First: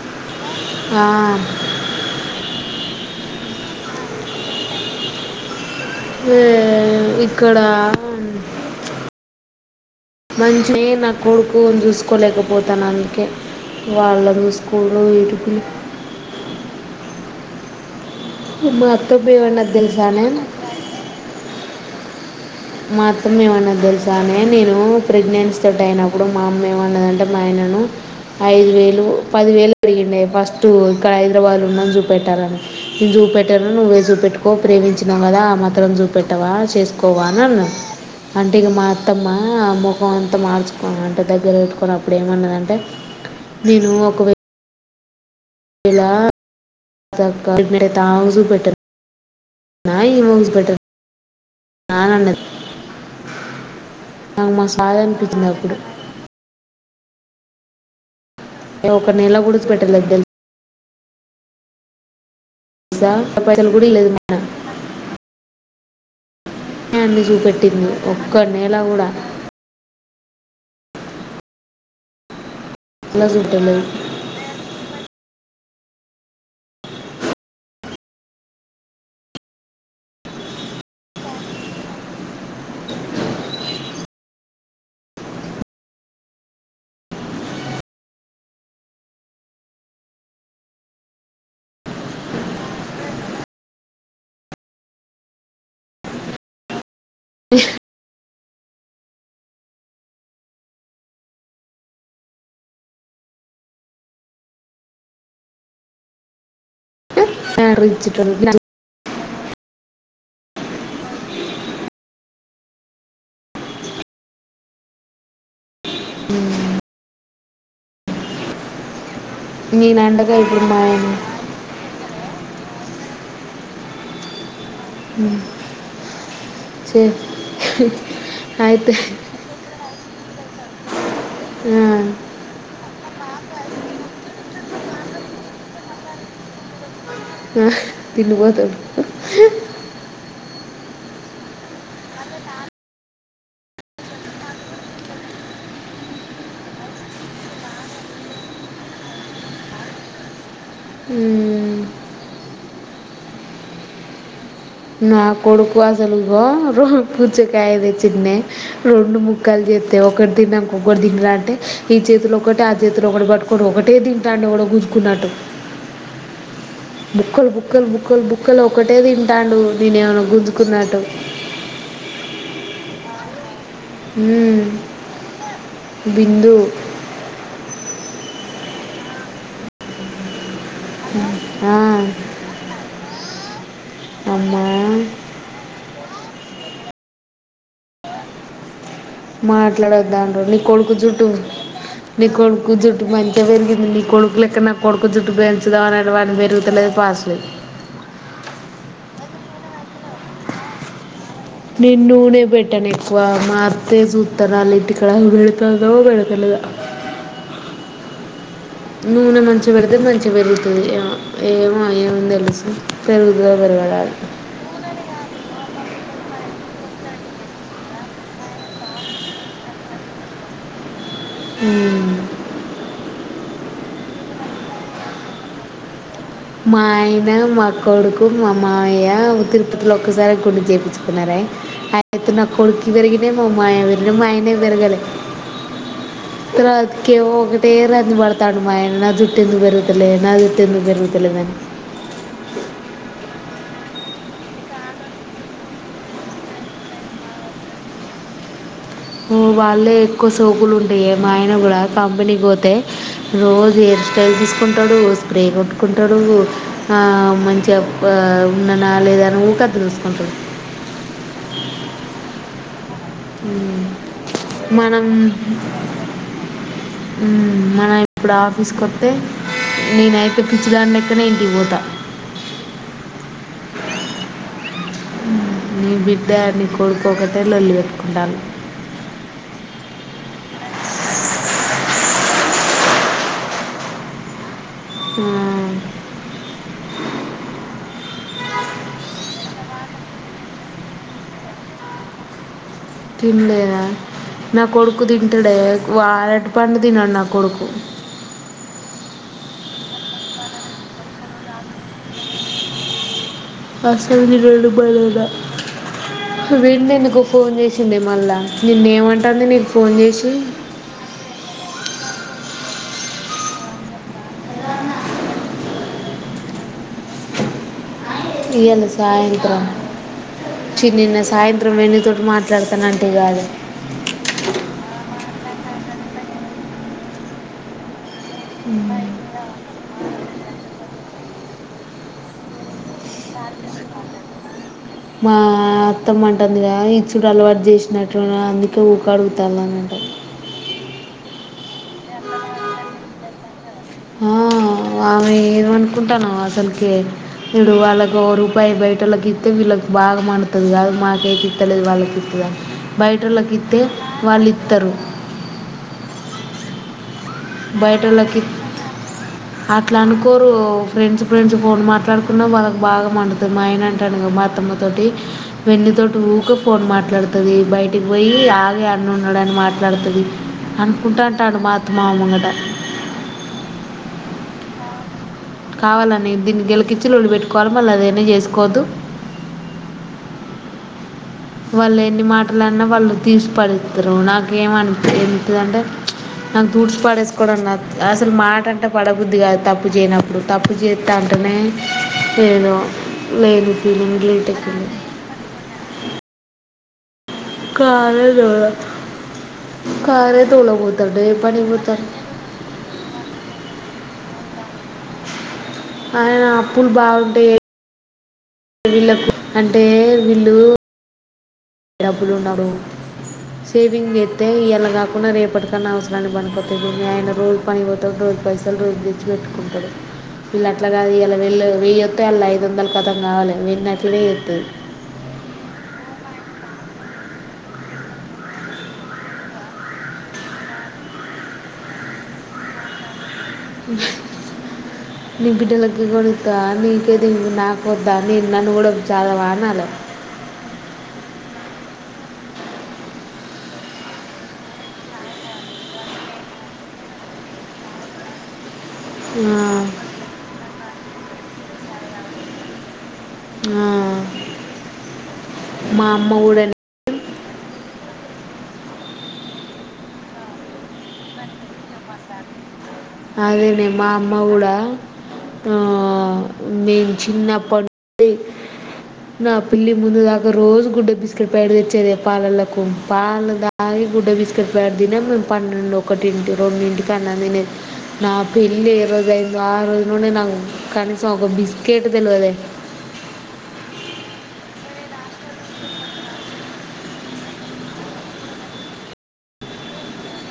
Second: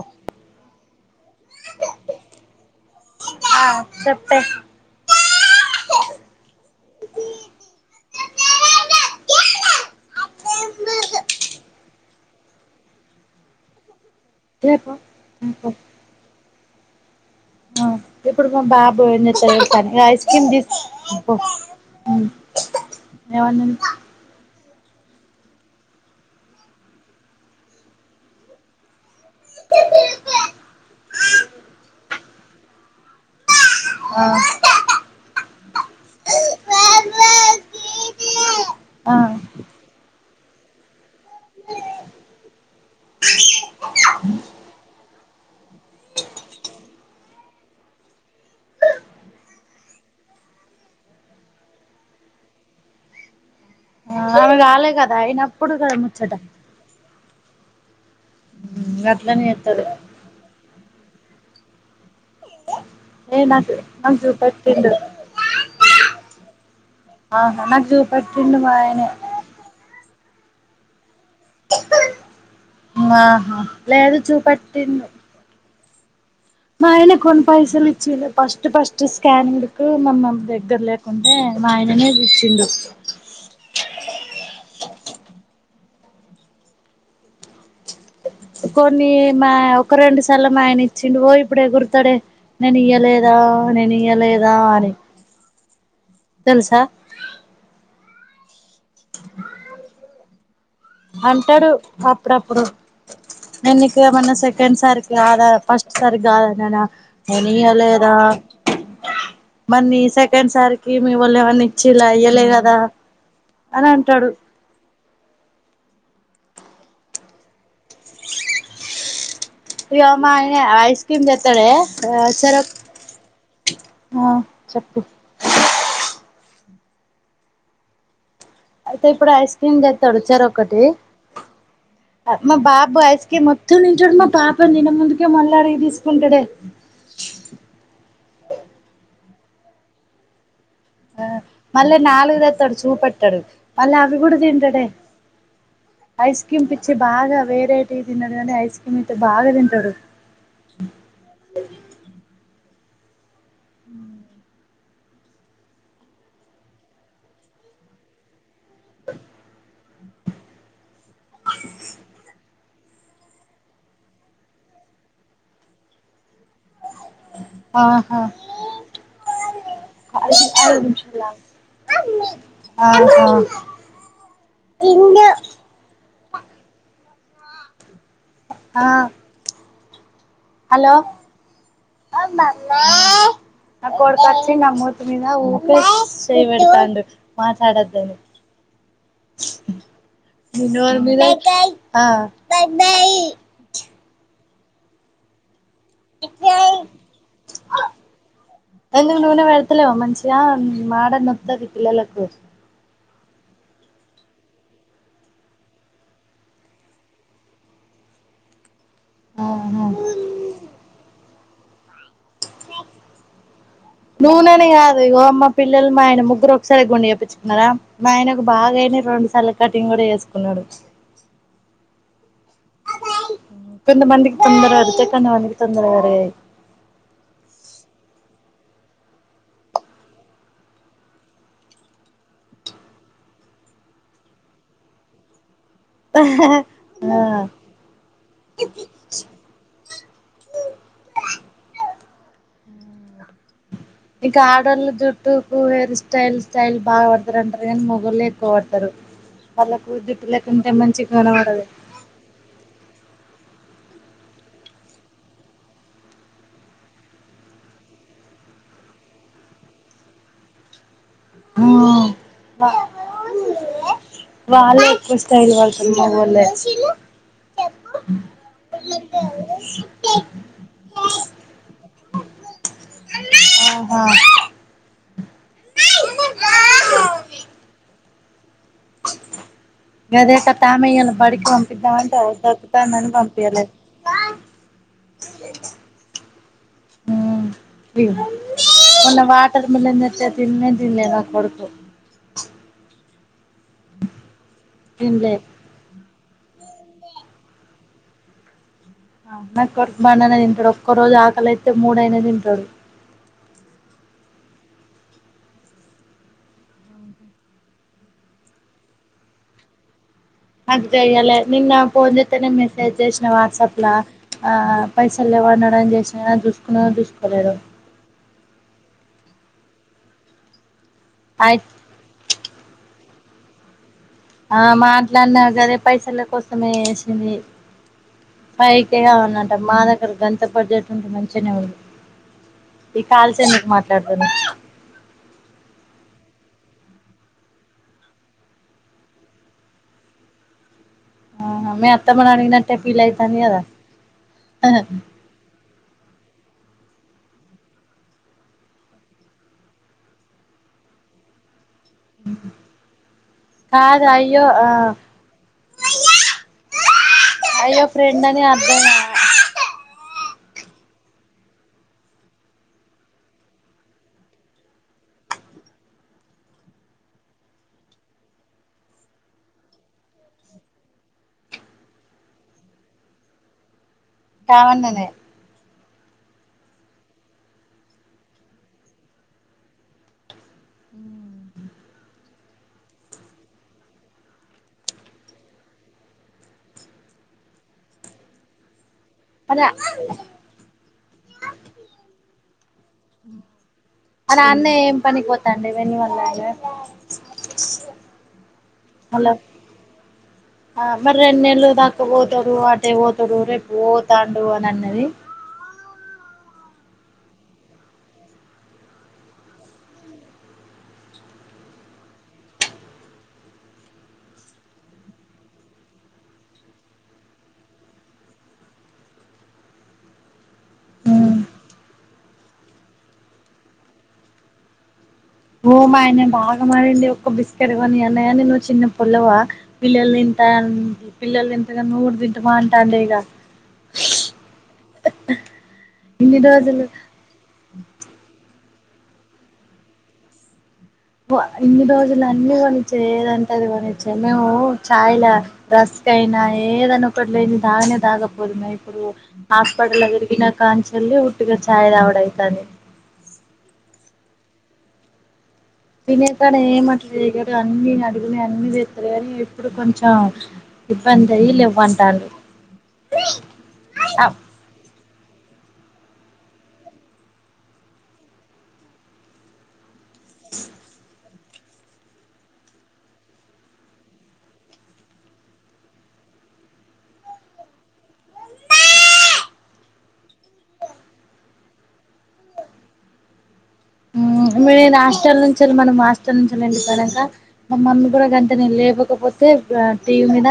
ఓహ ఆ ఆ చెప్పే ఉ ఇక్కడ మంచి నా కొడుకు చూసుకోలేకపోతాను అందుకే వాళ్ళు ర రేపు స్కూల్లో ఇడికు ఆ ఇప్పుడు మా బాబో అత్తమ్మ ఏమన్నది తెసానికి ఐస్ తెలుసానే క్రీమ్ తీసు అవును మాత్రం ఏమన్నా తెలుసానే మీరు నేను ప్రిగన్సే తోటియనపుడు మా ఆయనను అయిదు పది వేలు ఆడిగుండె ఎక్కడ ఉన్నం హైద్రాబాద్ ల ఉనం అని నువ్వేసి ఆ పెట్టుకో ప్రేమించ వచ్చినాం కదా ఆ మత్రం చూపెట్టవా చేసుకోవా అన్నాన్న అంటే ఇక మా ఆ అత్తమ్మ ముఖం అంతా మార్చుకో అంటే దగ్గర పెట్టుకున్న అప్పుడు ఏమన్నదంటే నేను ఒకవే లాం పెెట్ ఇవం పెట్ అన్నది నాకు ఆమె మస్తు కాలే బాధ కదా అనిపించింది అయినప్పుడు అప్పుడు కదా ముచ్చట ఒక నేలా అట్లనే గడుచు చెత్తడు పెెట్టలేదు తెలు ఏ పైసలు నాకు గుడి లే ఎదు నాకు మనా చూపెట్టిండు న ఎందు ఆహా నాకు చూపెటింది ఒక్క చూపెట్టిండు మా నేలా ఆయనే కూడాడా అలా ఆహా చూపెట్టలేదు లేదు చూపటి మా ఆయన కొన్ని పైసలు ఇచ్చి ఫస్ట్ ఫస్ట్ స్కానింగ్కు మమ దగ్గర లేకుంటే మా ఆయననేది ఇచ్చిడు కొన్ని మా ఒక రెండు సార్లు మా ఆయన ఇచ్చిండడు పో ఇప్పుడే గుర్తాడే నేను ఇయ్యలేదా నేను ఇయలేదా అని తెలుసా [inaudible] [unintelligible] అంటాడు అప్పుడప్పుడు నేకు ఏమన్నా సెకండ్ సారికి కాదా ఫస్ట్ సారికి కాదా ననా ఎని అ లేద ఇచ్చేటోడు మన్ని సెకండ్ సార్కి మీ వాళ్ళు ఏమన్నా ఇచ్చి ఇలా ఇయ్యలే కదా అని అంటాడు నేను ఇగ మా అండగా ఆయన ఇప్పుడు ఆఐస్క్రీమ్ జతాడే సర ఆ చెప్పు చే అయితే ఇక్కడ ఐస్ క్రీం పెట్టారు చేరొకటి, ఆ, ఒకటి మా బాబు ఐస్ క్రీం మొత్తం తింటున్నాడు, టాప్ ఇది తిన్నాక ముందుకే మల్లాడిగి తీసుకుంటడే, ఆ తిండిబోతోడు, [unintelligible] ఆ మళ్ళా నాలుగుతేతాడు చూపెట్టాడు, మళ్ళీ అవి కూడా తింటాడే, ఐస్ క్రీమ్ పిచ్చి బాగా వేరైటీ తిన్నాడు కానీ ఐస్ క్రీమ్ అయితే బాగా తింటాడు. ఉ ఉ నా కొడుకు అసలు ఇగో రోజు పుచ్చకాయ తెచ్చినే, రెండు ముక్కలు చే ఒకటి తిన్నాడు, ఇంకో నేను చుదును కాబట్టి, ఈ చేతులో ఒకటే ఆ చేతులో ఒకటి పట్టుకొని ఒకటే తింటాడె ఎవరో గుజుకున్నట్టు, బుక్క్కలు, బుక్కలు, ఆహా బుక్కలు, బుక్కలు ఒకటే తింటాడు నేను ఏమనా ఐదు గుంజుకున్నట్టు, నిమిషాలు ఆగు ఆహా ఉ బిందు, ఆ హలో ఆ నా కొడుకు వచ్చి అమ్మా నా మూతి మీద ఊకె, చేయి పెడతాండు మాట్లాడొదాన్ని, మాట్లాడొద్దు అంటాడు నీ కొడుకు నోరు మీద జుట్టు ఆ నీ కొడుకు జుట్టు మంచిగా పెరిగింది నీ కొడుకు అయితే నా కొడుకు జుట్టు పె నువ్వు అనట్టు వానిది పెరుగుతా లేదు పాస్ లేదు, ఎందుకు నూనె పెడతాలేవా మంచిగా మడ్డ మేత, నేను నూనె పెట్టనే, మాకురో చూస్తా కానీ ఇప్పటోలు నూనె కూడా పెడతాలే, నూనె మంచి ఆహా పెడితే మంచి పెరుగుతుంది, ఆ ఏమో ఎంఉండదు పెరుగుతదా, పెరగదాని, నూనెని కాదు ఇగో మా పిల్లలు మా ఆయన ముగ్గురు ఒకసారి గుండు చేయించుకున్నారా, మా ఆయన కి బాగా పెరిగినాయి, రెండు సార్లు కటింగ్ కూడా చే సుకున్నాడు. ఉ కొంత మందికి తొందర పెరుగుతాయి, కొంత మందికి తొందర పెరగవు, మా ఆయన మా కొడుకు మా మామయ్య తిరుపతిలో ఒక్కసారి గుండు చేయిం చుకున్నారా, అయితే నా కొడుకు పెరిగిన మా మామయ్య కి పెరిగినాయి మా ఆయనకి పెరగాలే, ఇగా ఆ ఒకటే రాంది పడతాండు మా ఆయన జుట్టెందుకు పెరుగుతలేదే, నా జుట్టెందుకు పెరుగుతా [inaudible] ఇకా ఆడోళ్ళ జుట్టుకు హెయిర్ స్టైల్ స్టైల్ బాగా పడతారంటారు కానీ మొగోళ్ళే ఎక్కువడతారు వాళ్ళే ఎక్కువ సోకులు మంచిగ ఉంటాయ మా ఆయన కనపడదు కూడా కంపెనీకి పోతే హు రోజు హెయిర్ స్టైల్ తీసుకుంటాడు స్ప్రే కొట్టుకుంటాడు ఆహ్ మంచిగా ఉన్నానా లేదాన్న ఊక అద్దం లో చూసుకుంటాడు హ బ వాళ్లే మనం ఎక్కువ స్టైల్ వడతారు మొగోళ్ళే మన ఇప్పుడు ఆఫీసుకోత్తే నేనయితే పిచ్చిదానిలెక్క అక్కనేంటి పోతా ఆహా నీ బిడ్డ నీ కొడుకో ఒకటే లొల్లి పెట్టుకుంటాన్నారు గదేకతా బడికి పంపిద్దామంట వద్దద్దని పంపిలా ఆ ఆహ్ హ్మ్మ్ మమ్మీ మొన్న వాటర్ మిలన్ తెత్తే తిన్నే తిన్లేదు నా కొడుకు తిన్లే నా కొడుకు తినలే తింటాడే వార పండు తినడు నా కొడుకు అవు నా కొడుకు బనానా తింటాడు ఒక్క రోజు ఆకలియితే మూడైన తింటాడు అసలు [unintelligible] విడి ఎందుకు ఫోన్ చేసిండే మళ్ళా నిన్న ఏమంటాంది నీకు ఫోన్ చేసి నాకు చెయ్యాలె నిన్న ఫోన్ చేతేనే మెసేజ్ చేసిన వాట్సాప్లా ఆ పైసలు లేవన్నాని చేసినా చూసుకుని చూసుకోలేడు ఇయ్యాల సాయంత్రం చీ నిన్న అయి సాయంత్రం మీ నేన్ నీతోటి మాట్ల మాట్లాడతానంటివి కాదు ఇట్లాన్న గదే పైసల కోసమే ఏసింది పైకే ఆమే మా దగ్గర గంత బడ్జెట్ ఉంటే మంచిగానే ఉంది ఈ కాల్స్ ఎందుకు మాట్లాడతాను మా అత్తమ్మంటుందిగాని ఇచ్చుడు అలవాటు చేసినట్టు ఉన్నారు అందుకే ఊకే అడుగుతున్నారంట మీ అత్తమ్మని అడిగినట్టే ఫీల్ అయితాంది కదా ఆ ఆమె ఏమను అనుకుంటానావు అస్సల్కే వీడు వాళ్ళకు ఒక రూపాయి బయట వాళ్ళకి ఇత్తె వీళ్ళకి బాగా మండుతది కదా మాకైతే తెలిదు వాళ్ళకి ఇప్పియాలి బయటోళ్లకి ఇత్తె కాదు అయ్యో ఆ వాళ్ళిత్తరు అయ్యో ఫ్రెండ్ అని అద్ద కోరు ఫ్రెండ్స్ ఫ్రెండ్స్ ఫోన్ మాట్లాడుకున్నా వాళ్ళకు బాగా మండుతది మా ఆయన అంటాడు ఇగ మా అత్తమ్మతోటి వెన్నితోటి ఊక్కే ఫోన్ మాట్లాడుతది బయటికి పోయి ఆగే అన్ను ఉన్నాడని మాట్లాడుతది అనుకుంటా అంటాడు మా అత్తమ్మ ముంగట త కావాళ్ళ అనే కావాలని దీన్ని గెలకిచ్చి లోళ్లి పెట్టుకోవాలే మళ్ళీ అదేన్చేసుకోద్దు హ్మ్మ్ వాళ్ళు ఎన్ని మాటలు అన్నా వాళ్ళు తీసి పడేత్తారు నాకేమనిపీత్తదంటే నాకు తూడ్సి పడేసుకోవడం న అసలు మాట అంటే పడబుద్ది కాదు మరి తప్పు చేయనప్పుడు తప్పు చేత్తాంటనే చేయను అను అన్న ఏం పనికిపోతండే [unintelligible] కారే తోల కారే ఆ మరి తోలబోతాడు ఏ పని రెన్నెళ్లు దాక పోతాడు ఆటే పోతాడు రేపు పో తాండు అని అన్నది అయినా అప్పులు బాగుంటై వీళ్ళక్ అంటే వీళ్ళు [unintelligible] అబ్బులు ఉన్నాడు సేవింగ్ చెత్తే ఇయ్యాల కాకున్నా రేపటికన్నా అవసరానికి పనికొత్తది ఆయన రోజు పనిపోతాడు రోజు పైసలు రోజు తెచ్చి పెట్టుకుంటాడు. వీళ్ళు అట్లా కాదు ఇయ్యాల వెళ్ళ వెయ్యోత్తే ఆళ్ళు ఐదు వందలు ఖతం కావాలి వెళ్ళినట్లే చేత్తది. ఓమ్మ ఆయన బాగా మారిండే ఒక్క బిస్కెట్ కొని అన్నాయ్యని నువ్వు చిన్న పుల్లవా పిల్లల్ని తింట పిల్లల్ని దింటగా నువ్వు గూడా దింటవ అంటాండే ఇగా. నీ బిడ్డెల ఇన్ని రోజులు [unintelligible] నాకు వద్దా నీ నన్ను గూడా చాలా వాగినాడు ప ఇన్ని రోజులు అన్నీ కొనిచ్చా ఏదంటే అది కొనిచ్చా మేము చాయ్ ల రస్క్ అయినా ఏదన్నా ఒకటి లేనిది తాగనే తాగకపోదుము. ఇ ప్పుడు ఆ హాస్పిటల్లా తిరిగిన కాంచ్ వెళ్లి ఉట్టిగా చాయ్ తాగుడు అయితాది. ఆ మా తినే అమ్మ పనే కూడానే ఏం అట్లా చేయరు అన్ని అ ప్పుడు ఇంకా అన్ని తెత్తడు కాని ఇప్పుడు కొంచెం ఇబ్బంది అయ్యి లెవ్వంటాండు. అదేనే మా అమ్మ గూడా ఆ నేను చిన్నప్పటి నుండి నా పెల్లి ముందు దాకా రోజు గుడ్డె బిస్కెట్ పాకెట్ తెచ్చేదే పాలల్లకు పాలు దాగి గుడ్డె బిస్కెట్ పేకెట్ తినే అప్పుడు పన్నెండు, ఒకటింటి, రెండింటికి అన్నం తినేది. నా పెళ్లి ఏ రోజైందో ఆ రోజు నుండి నాకు కనీసం ఒక బిస్కెట్ తెల్వదే. మ్ నేన్ హాస్టల్ నుంచెలి మనం హాస్టల్ నుంచి [unintelligible] గనక మా మమ్మీ గుడా గంతే నేను లేవకపోతే గా టీవీ మీద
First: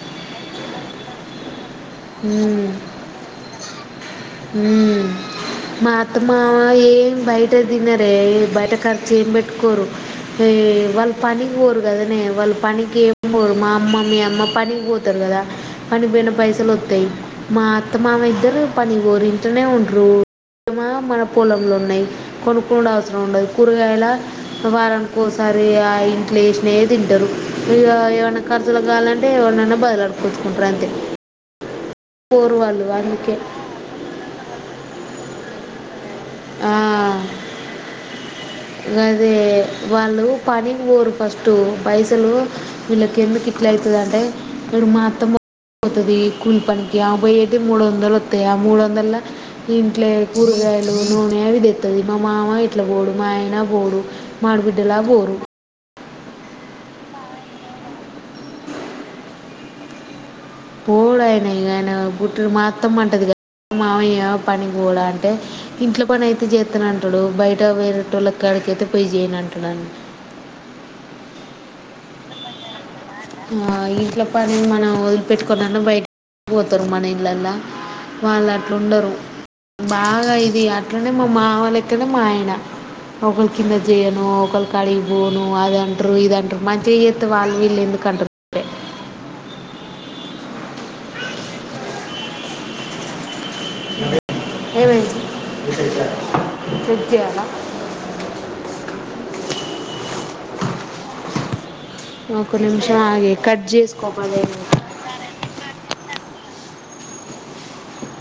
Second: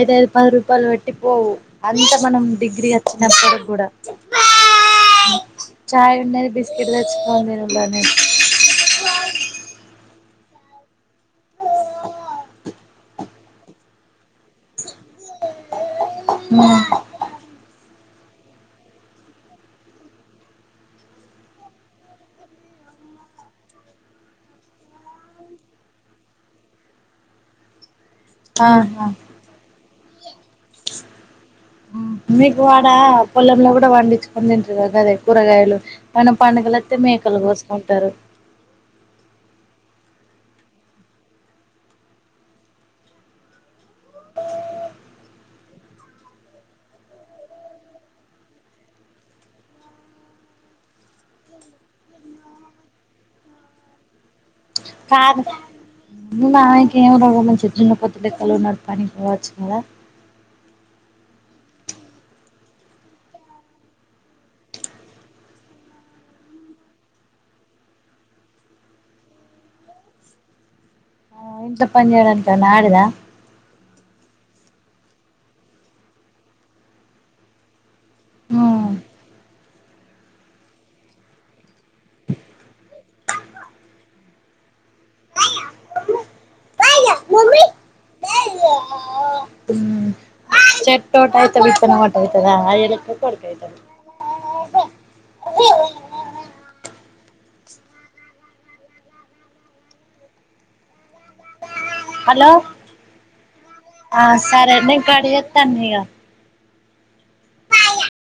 ఐదు ఐదు పది రూపాయలు పెట్టి పోవు అంత మనం మ్మ్. డిగ్రీ అచ్చినప్పుడు గూడా మా చాయ్ ఉండేది అత్తమామ బిస్కెట్ ఏం తెచ్చుకొని బయట తినుడనే దినరే. ఏం బయట ఖర్చేం పెట్టుకోరు. ఏ వాళ్ళు పనికి పోరు గదనే, వాళ్ళు పనికి ఏం పోరు మా అమ్మ మీ అమ్మ పనికి పోతారు గదా. పనికిపోయిన పైసలు ఒత్తయ్. మా అత్తమామ ఇద్దరు పని పోరు ఇంట్లనే ఉంట్రూ [inaudible] మా మనకి పొలం లున్నాయి కొనుక్కొనుడు అవసరం ఉండదు కూరగాయలా వారానికోసారి ఆ ఇంట్ల ఏసినయ్యే తింటారు ఇగా ఏమ్ మన్న ఖర్చులకు ఆహా కావాలంటే ఎవరినన్నా బదలాడ్ కొచ్చుకుంటరంతే మీకు ఆడా పొలంలో గూడా పండిచ్ కోని తింటారు గదే కూరగాయలు. మన పండుగలొత్తే మేకలు కోసుకుంటారు. గదే వాళ్ళు పనికి పోరు ఫస్ట్. పైసలు వీళ్ళకి ఎందుకు ఇట్లా అయితది అంటే ఇడ మా అత్తమ్మ పోతది కూలి పనికి. ఆ పోయ్యేటి మూడు వందలు ఒత్తయ్. ఆ మూడు వందల్ల ఇంట్లే కూరగాయలు, నూనె అవి తెత్తది మా మామ ఇట్లా పోడు. మాయన బోడు మా ఆడిబిడ్డలా బోరు ఆమకేం రోగం వచ్చి దున్నపోతు లెక్కలవున్నరు పనికి పోవచ్చు కదా పోడు ఆయన ఇగ ఆయన గుట్టలు మాత్తంమంటది గా మామయ పనికి పోడా అంటే, ఇంట్ల పని అయితే చేత్తనంటడు. బయట వేరేటోళ్ళ కాడికి అయితే పోయి చేయనంటడని. ఆ ఇంట్ల పనిచేయడానికి ఏమన్న ఆడిదా ఆ ఇంట్ల పని మనం వదిలిపెట్టుకొనన్నా బయట పోతరు మన ఇండ్లల్లా వాళ్ళట్ల ఉమ్ ఉండరు, బాగా ఇది అట్లనె మా మామ లెక్కనే మా ఆయన ఒకలి కింద చేయను, ఒకల్ కాడికి పోను అది అంటరు ఇదంటరు మంచిగా చేత్తే వాళ్ళు వీళ్ళు ఎందు కంటర్ కె చెట్టోటైతే ఆయితే, విత్తనం ఓటైతదా అయితదా అయ్యలెక్క కొడుకైతడు. ఏమైంది చెక్ జేయాల? హలో ఒక నిమిషం ఆగి కట్ చేసుకో ఆ పదిహేను సరే నేన్ కట్ జెత్త నిగ